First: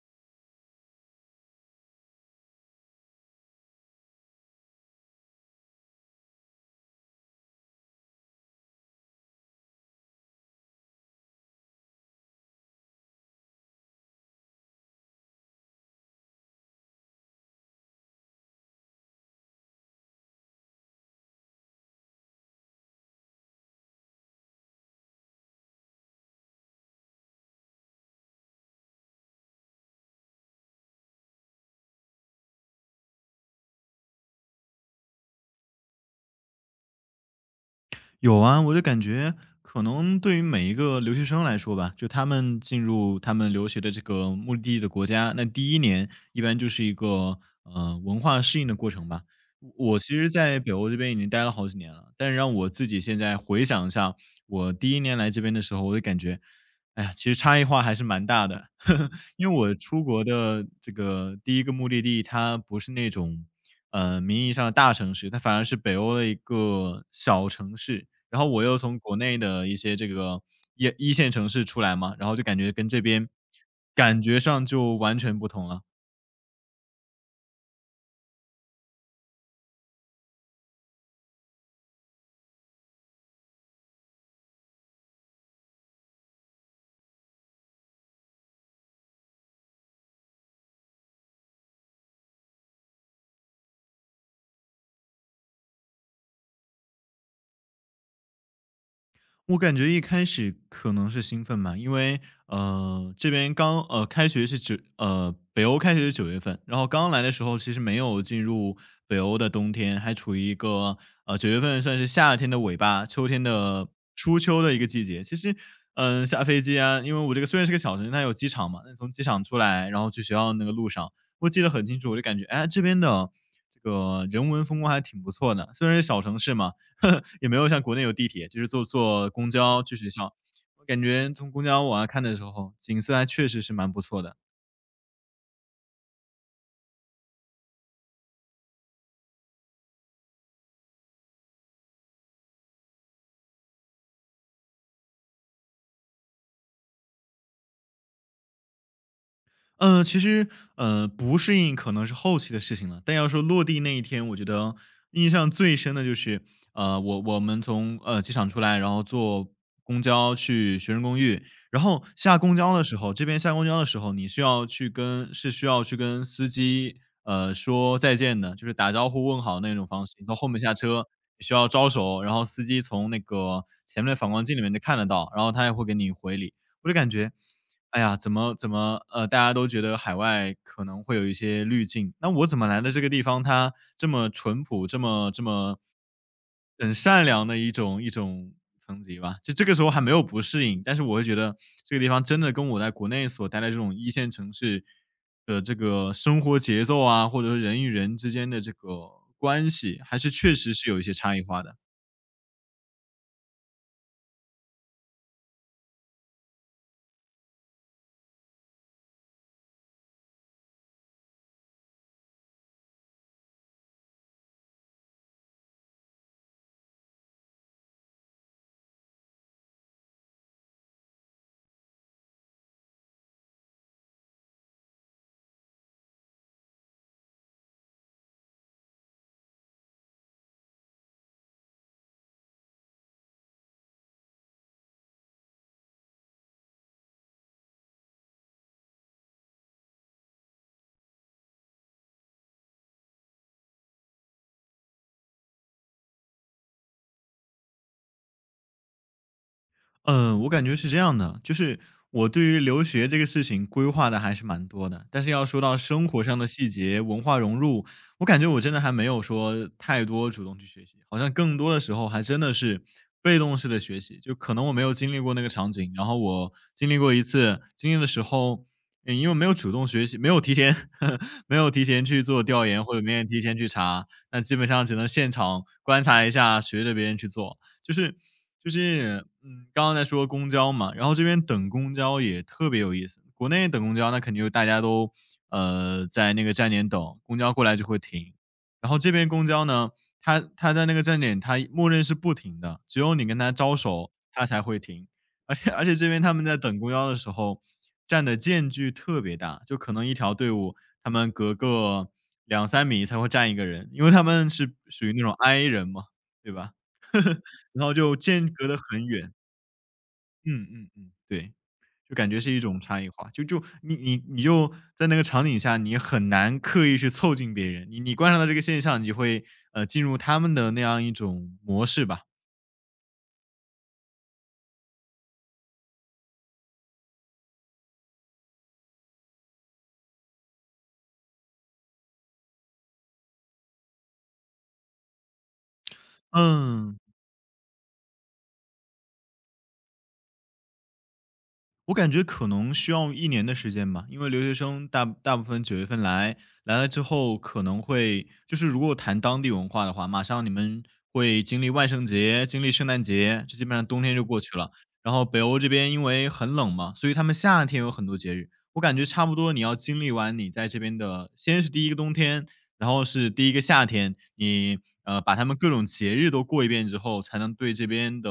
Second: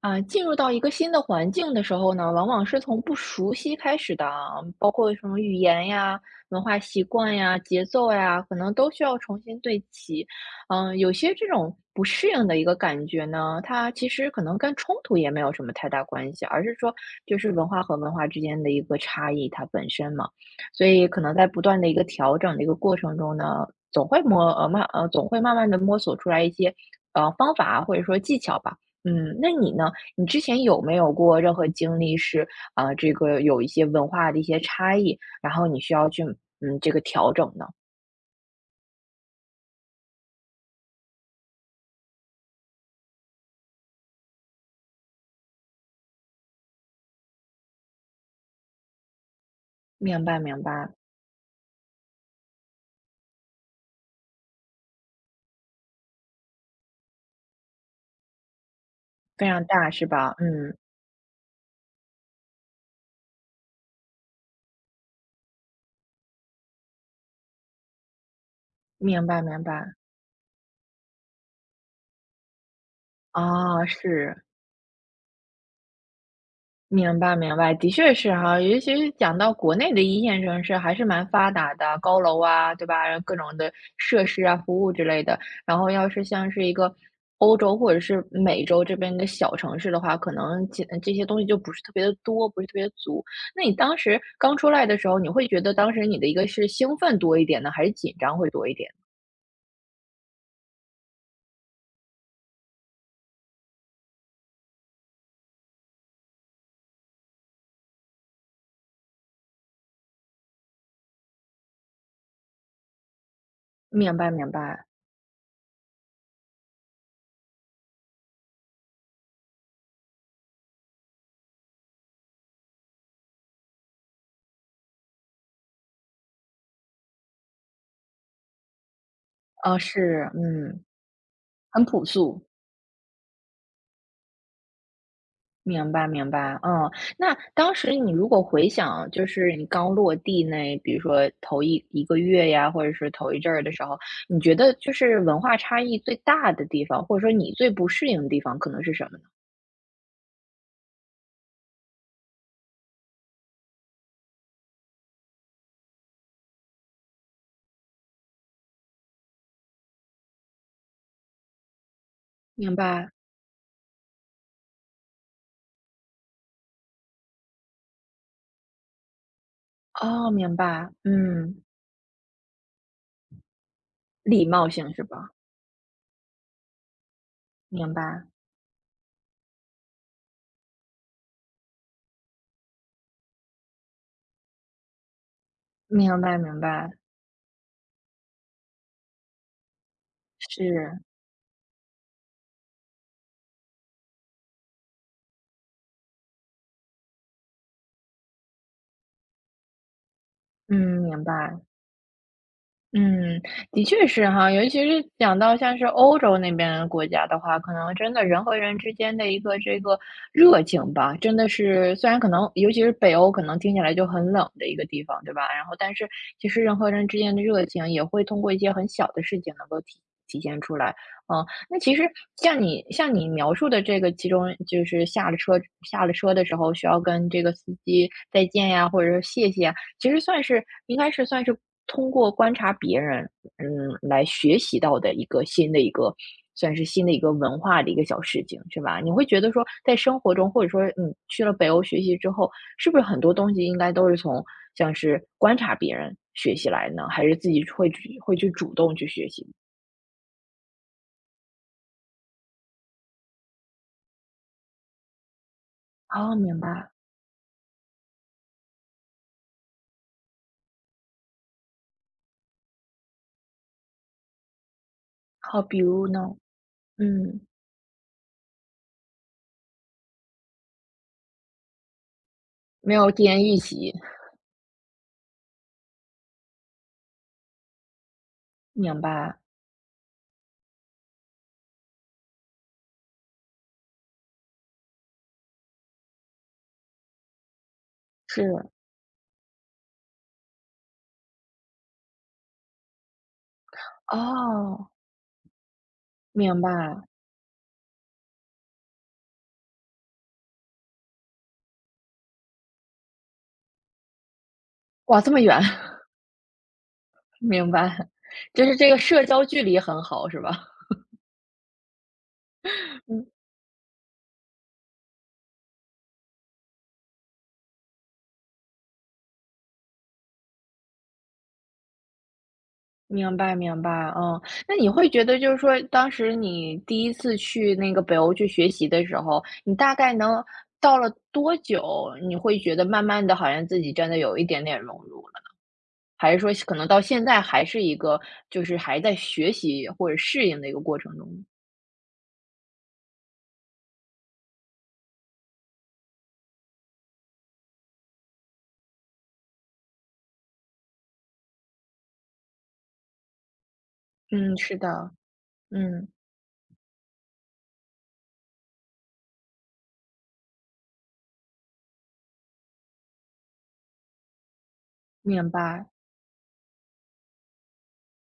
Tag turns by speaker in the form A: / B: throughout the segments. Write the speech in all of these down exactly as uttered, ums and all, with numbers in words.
A: 啊，进入到一个新的环境的时候呢，往往是从不熟悉开始的啊，包括什么语言呀、文化习惯呀、节奏呀，可能都需要重新对齐。嗯，有些这种不适应的一个感觉呢，它其实可能跟冲突也没有什么太大关系，而是说就是文化和文化之间的一个差异，它本身嘛。所以可能在不断的一个调整的一个过程中呢，总会摸呃慢呃总会慢慢的摸索出来一些呃方法啊或者说技巧吧。嗯，那你呢？你之前有没有过任何经历是，啊，呃这个有一些文化的一些差异，然后你需要去，嗯，这个调整呢？
B: 有啊，我就感觉可能对于每一个留学生来说吧，就他们进入他们留学的这个目的地的国家，那第一年一般就是一个呃文化适应的过程吧。我其
A: 明
B: 实，
A: 白
B: 在
A: 明
B: 北
A: 白，
B: 欧这边已经待了好几年了，但是让我自己现在回想一下，我第一年来这边的时候，我就感觉，哎呀，其实差异化还是蛮大的。
A: 非
B: 因为
A: 常
B: 我
A: 大
B: 出
A: 是
B: 国
A: 吧？
B: 的
A: 嗯，
B: 这个第一个目的地，它不是那种呃名义上的大城市，它反而是北欧的一个小城市，然后我又从国
A: 明
B: 内
A: 白明
B: 的一
A: 白，
B: 些这个一一线城市出来嘛，然后就感觉跟这边
A: 啊，
B: 感觉
A: 是。
B: 上就完全不同了。
A: 明白明白，的确是哈，尤其是讲到国内的一线城市还是蛮发达的，高楼啊，对吧？各种的设施啊、服务之类的。然后要是像是一个欧洲或者是美洲这边的小城市的话，可能这这些东西就不是特别的多，不是特别足。那你当时刚出来的时候，你会觉得当时你的一个是兴奋多一点呢，还是紧张会多一点？
B: 我感觉一开始可能是兴奋吧，因为呃这边刚呃开学是九呃北欧开学是九月份，然后刚来的时候其实没有进入北欧的冬天，还处于一个呃九月份算是夏天的尾巴，秋天的
A: 明白
B: 初
A: 明
B: 秋的一
A: 白，
B: 个季节。其实嗯、呃下飞机啊，因为我这个虽然是个小城市，它有机场嘛，那从机场出来，然后去学校的那个路上，我记得很清楚，我就感觉哎这边的这个人文风光还挺不错的，虽然是小城市嘛。也没有像国内有地铁，就是坐坐公
A: 啊，
B: 交去学
A: 是，
B: 校。
A: 嗯，
B: 我感觉从公交
A: 很
B: 往
A: 朴
B: 下看的
A: 素。
B: 时候，景色还确实是蛮不错的。
A: 明白明白，嗯，那当时你如果回想，就是你刚落地那，比如说头一一个月呀，或者是头一阵儿的时候，你觉得就是文化差异最大的地方，或者说你最不适应的地方，可能是什么呢？
B: 呃，其实，呃，不适应可能是后期的事情了，但要说落地那一天，我觉得印象最深的就是，呃，我我们从呃机场出来，然后坐公交去学生公寓，然后下公
A: 明
B: 交的时
A: 白，
B: 候，这边下公交的时候，你需要去跟是需要去跟司机呃说再见的，就是打招呼问好那种方式。你
A: 哦，
B: 从后
A: 明
B: 面下
A: 白，
B: 车，你需
A: 嗯，
B: 要招手，然后司机从那个前面的反
A: 礼
B: 光镜里
A: 貌
B: 面就
A: 性
B: 看
A: 是
B: 得到，
A: 吧？
B: 然后他也会给你回礼。我就感觉。
A: 明
B: 哎呀，
A: 白，
B: 怎么怎么，呃，大家都觉得海外可能会有一些滤镜，那我怎么来的这个地方，它这么淳朴，这么这么
A: 明白，明白，
B: 很善良的一种一种层级吧。就这个时候还没有不适应，但
A: 是，
B: 是我会觉得这个地方真的跟我在国内所待的这种一线城市的这个生活节奏啊，或者说人与人之间的这个关系，还是确实是有
A: 嗯，
B: 一些
A: 明
B: 差异
A: 白。
B: 化的。
A: 嗯，的确是哈，尤其是讲到像是欧洲那边的国家的话，可能真的人和人之间的一个这个热情吧，真的是虽然可能尤其是北欧，可能听起来就很冷的一个地方，对吧？然后，但是其实人和人之间的热情也会通过一些很小的事情能够体体现出来。嗯，那其实像你像你描述的这个，其中就是下了车下了车的时候需要跟这个司机再见呀，或者是谢谢啊其实算是应该是算是通过观察别人，嗯，来学习到的一个新的一个算是新的一个文化的一个小事情，是吧？你会觉得说，在生活中，或者说，嗯，去了北欧学习之后，是不是很多东西应该都是从像是观察别人学习来呢？还是自己会去会去主动去学习？
B: 嗯，我感觉是这样的，就是我对于留学这个事情规划的还是蛮多的，但是要说到生活
A: 哦，
B: 上的
A: 明
B: 细
A: 白。
B: 节、文化融入，我感觉我真的还没有说太多主动去学习，好像更多的时候还真的是被动式的学习，就可能我没有经历过那个
A: 好，
B: 场
A: 比
B: 景，然
A: 如
B: 后
A: 呢？
B: 我经历过一
A: 嗯，
B: 次，经历的时候，嗯，因为没有主动学习，没有提前 没有提前去做调研，
A: 没
B: 或者
A: 有
B: 没有
A: 一
B: 提
A: 人一
B: 前去
A: 席，
B: 查，那基本上只能现场观察一下，学着别人去做。就是就
A: 明
B: 是
A: 白，
B: 嗯，刚刚在说公交嘛，然后这边等公交也特别有意思。国内等公交那肯定就大家都呃在那个站点等，公交过来就会停。
A: 是，
B: 然后这边公交呢，它它在那个站点它默认是不停的，只有你跟它招手，它才会
A: 哦，
B: 停。而且而且这边他们在
A: 明
B: 等公
A: 白，
B: 交的时候，站的间距特别大，就可能一条队伍他们隔个两三米才会站一个人，因为他们是属于
A: 哇，
B: 那
A: 这
B: 种
A: 么远。
B: I 人嘛，对吧？
A: 明
B: 然后
A: 白，
B: 就间
A: 就
B: 隔
A: 是
B: 得
A: 这个
B: 很
A: 社
B: 远。
A: 交距离很好是吧？
B: 嗯嗯嗯，对，就感觉是一种差异
A: 嗯，
B: 化，就就你你你就在那个场景下，你很难刻意去凑近别人，你你观察到这个现象，你就会，呃，进入他们的那样一种模式吧。
A: 明白明白，嗯。那你会觉得就是说当时你第一次去那个北欧去学习的时候，你大概能到了多久，你会觉得慢慢的好像自己真的有一点点融入了？还是说可能
B: 嗯。
A: 到现在还是一个就是还在学习或者适应的一个过程中？
B: 我感觉可能需要一年的时间吧，因为留学生大大部分九月份来，来了之后可能会就是如果谈当地文化的话，马上你们会经历万圣节、经历圣诞节，这基本上冬天就过
A: 嗯，
B: 去了。
A: 是的，
B: 然后北欧这边因
A: 嗯，
B: 为很冷嘛，所以他们夏天有很多节日。我感觉差不多你要经历完你在这边的，先是第一个冬天，然后是第一个夏天，你呃把他
A: 明
B: 们各种
A: 白。
B: 节日都过一遍之后，才能对这边的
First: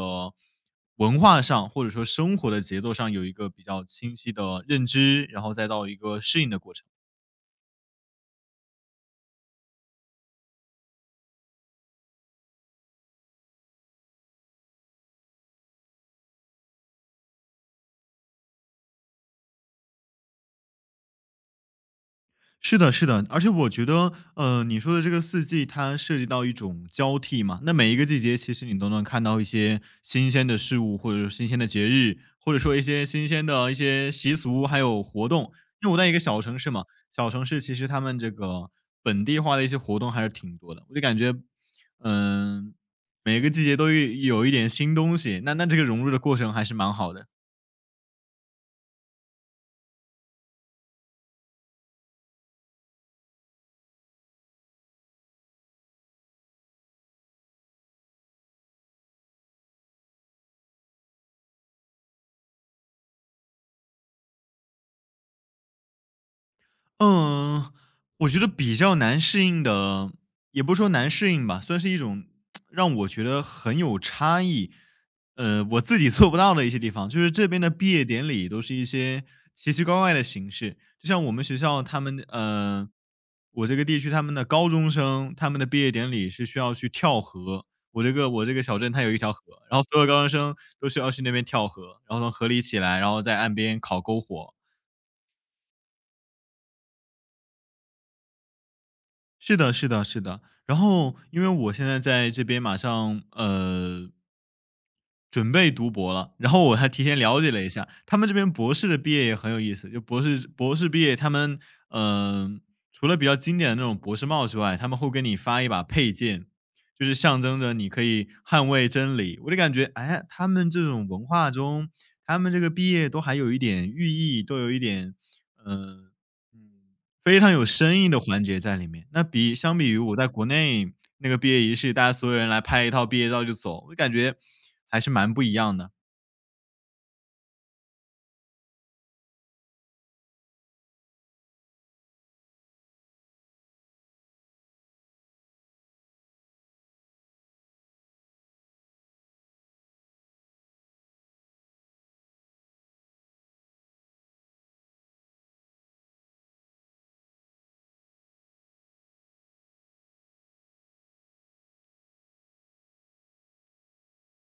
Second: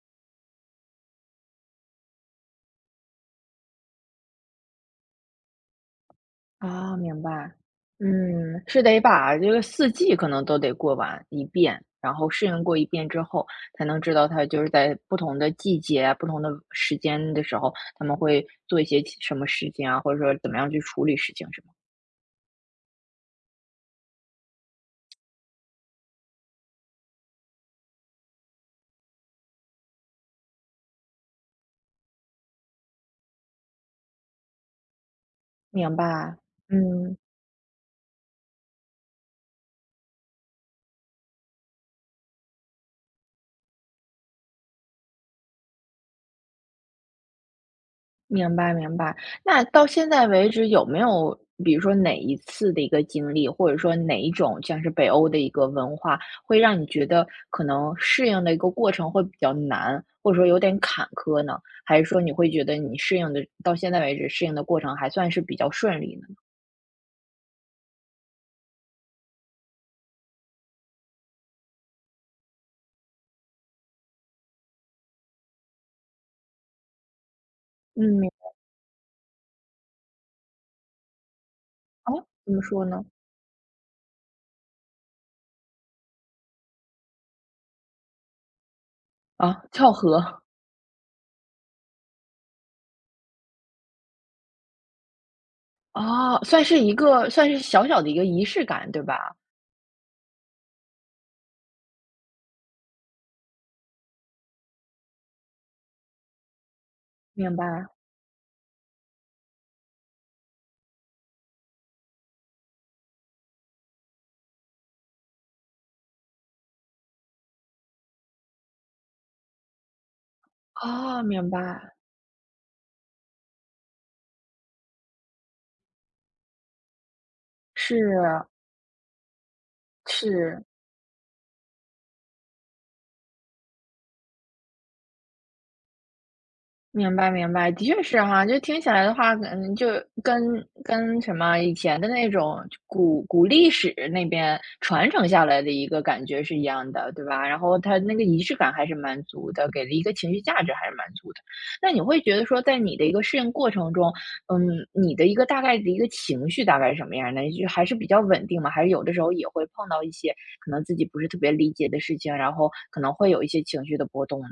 B: 文化上或者说生活的节奏上有一个比较清晰的认知，然后再到一个适应的过程。
A: 啊，明白。嗯，是得把这个四季可能都得过完一遍，然后适应过一遍之后，才能知道它就是在不同的季节啊不同的时间的时候，他们会做一些其什么事情啊，或者说怎么样去处理事情，是吗？
B: 是的，是的，而且我觉得，呃，你说的这个四季，它涉及到一种交替嘛。那每一个季节，其实你都能看到一些新鲜的事物，或者说新鲜的节日，或者说一些新鲜的一些习俗，还有活动。因为
A: 明
B: 我在一个
A: 白，
B: 小城市嘛，
A: 嗯。
B: 小城市其实他们这个本地化的一些活动还是挺多的。我就感觉，嗯、每个季节都有有一点新东西，那那这个融入的过程还是蛮好的。
A: 明白明白。那到现在为止有没有比如说哪一次的一个经历，或者说哪一种像是北欧的一个文化，会让你觉得可能适应的一个过程会比较难，或者说有点坎坷呢？还是说你会觉得你适应的到现在为止适应的过程还算是比较顺利呢？
B: 嗯，我觉得比较难适应的，也不是说难适应吧，算是一种让我觉得很有差异，呃，我自己做不到的一些地方，就是这边的毕业典
A: 嗯，
B: 礼都是一些奇奇怪怪的形式，就像我们学校他们，
A: 哦，怎么说
B: 呃，
A: 呢？
B: 我这个地区他们的高中生他们的毕业典礼是需要去跳河，我这个我这个小镇它有一条河，
A: 啊，
B: 然后
A: 跳
B: 所有高中
A: 河。
B: 生都需要去那边跳河，然后从河里起来，然后在岸边烤篝火，
A: 啊，算是一个算是小小的一个仪式感，对吧？
B: 是的，是的，是的。然后，因为我现在在这边马上呃准备读博了，然后我还提前了解
A: 明
B: 了一
A: 白。
B: 下，他们这边博士的毕业也很有意思。就博士博士毕业，他们嗯，除了比较经典的那种博士帽之外，他们会给你发一把佩剑，就是象征着你可以捍卫真理。我就感觉，哎，他们这种
A: 哦，
B: 文
A: 明
B: 化中，
A: 白，
B: 他们这个毕业都还有一点寓意，都有一点嗯，嗯非常有深意的
A: 是，
B: 环节在里面。那比相比于我在国
A: 是。
B: 内那个毕业仪式，大家所有人来拍一套毕业照就走，我感觉还是蛮不一样的。
A: 明白明白，的确是哈，就听起来的话，可能就跟跟什么以前的那种古古历史那边传承下来的一个感觉是一样的，对吧？然后它那个仪式感还是蛮足的，给了一个情绪价值还是蛮足的。那你会觉得说，在你的一个适应过程中，嗯，你的一个大概的一个情绪大概是什么样的？就还是比较稳定嘛？还是有的时候也会碰到一些可能自己不是特别理解的事情，然后可能会有一些情绪的波动呢？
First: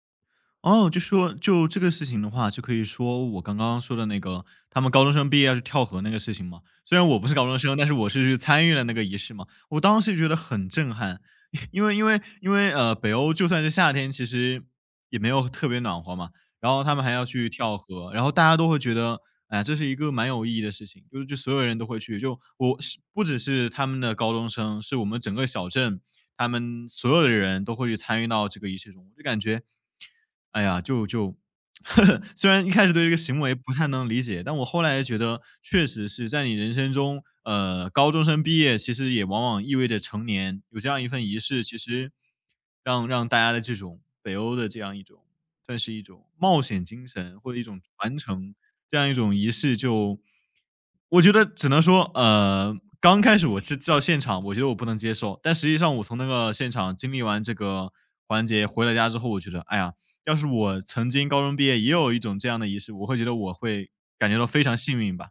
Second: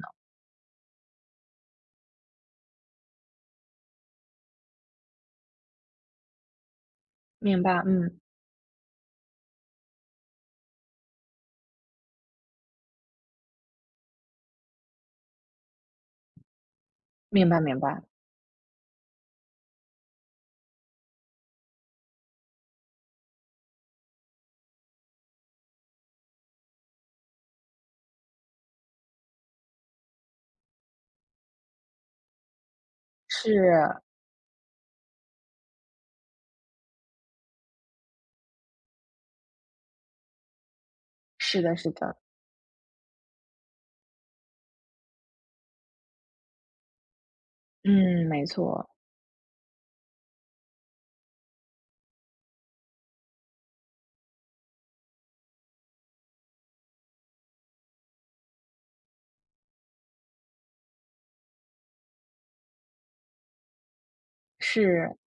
B: 哦，就说就这个事情的话，就可以说我刚刚说的那个，他们高中生毕业要去跳河那个事情嘛。虽然我不是高中
A: 明
B: 生，
A: 白，
B: 但是我
A: 嗯，
B: 是去参与了那个仪式嘛。我当时觉得很震撼，因为因为因为呃，北欧就算是夏天，其实也没有特别暖和嘛。然后他们还要
A: 明
B: 去
A: 白
B: 跳
A: 明白。
B: 河，然后大家都会觉得，哎呀这是一个蛮有意义的事情，就是就所有人都会去，就我是不只是他们的高中生，是我们整个小镇，他们所有的人都会去参与到这个仪式中，我就感觉，哎呀，就就 虽然一开始对这个行为不太
A: 是，
B: 能理解，但我后来也觉得，确实是在你人生中，呃，高中生毕业其实也往往意味着成年，有这样一份仪
A: 是
B: 式，
A: 的
B: 其
A: 是
B: 实。
A: 的，
B: 让让大家的这种北欧的这样一种算是一种冒险精神，或者一种传
A: 嗯，没
B: 承，
A: 错，
B: 这样一种仪式就我觉得只能说，呃，刚开始我是到现场，我觉得我不能接受，但实际上我从那个现场经历完这个环节回到家之后，我觉得，哎呀，要是我曾经高中毕业也有一种这样的仪式，我会觉得我会感觉到非常幸
A: 是
B: 运吧。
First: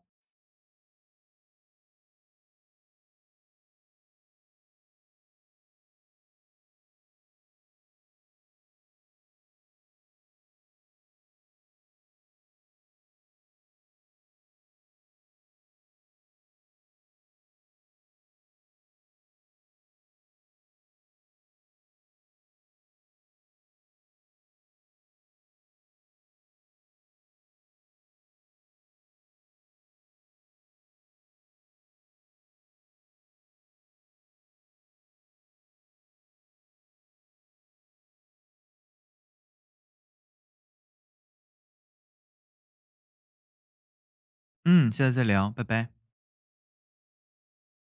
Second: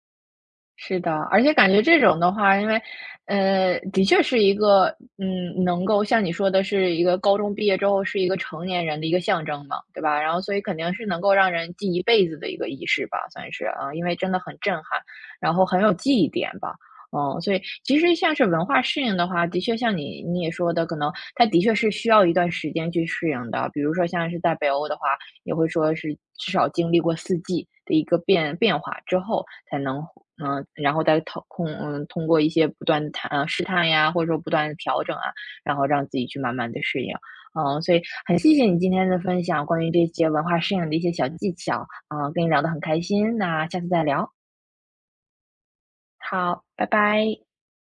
A: 是的，而且感觉这种的话，因为，呃，的确是一个，嗯，能够像你说的是一个高中毕业之后是一个成年人的一个象征嘛，对吧？然后所以肯定是能够让人记一辈子的一个仪式吧，算是啊，因为真的很震撼，然后很有记忆点吧。嗯，所以其实像是文化适应的话，的确像你你也说的，可能它的确是需要一段时间去适应的。比如说像是在北欧的话，也会说是至少经历过四季的一个变变化之后，才能嗯，呃然后再通控嗯，通过一些不断的探呃，试探呀，或者说不断的调整啊，然后让自己去慢慢的适应。嗯，所以很谢谢你今天的分享，关于这些文化适应的一些小技巧，啊，跟你聊得很开心，那下次再聊。
B: 嗯，下次再聊，拜拜。
A: 好，拜拜。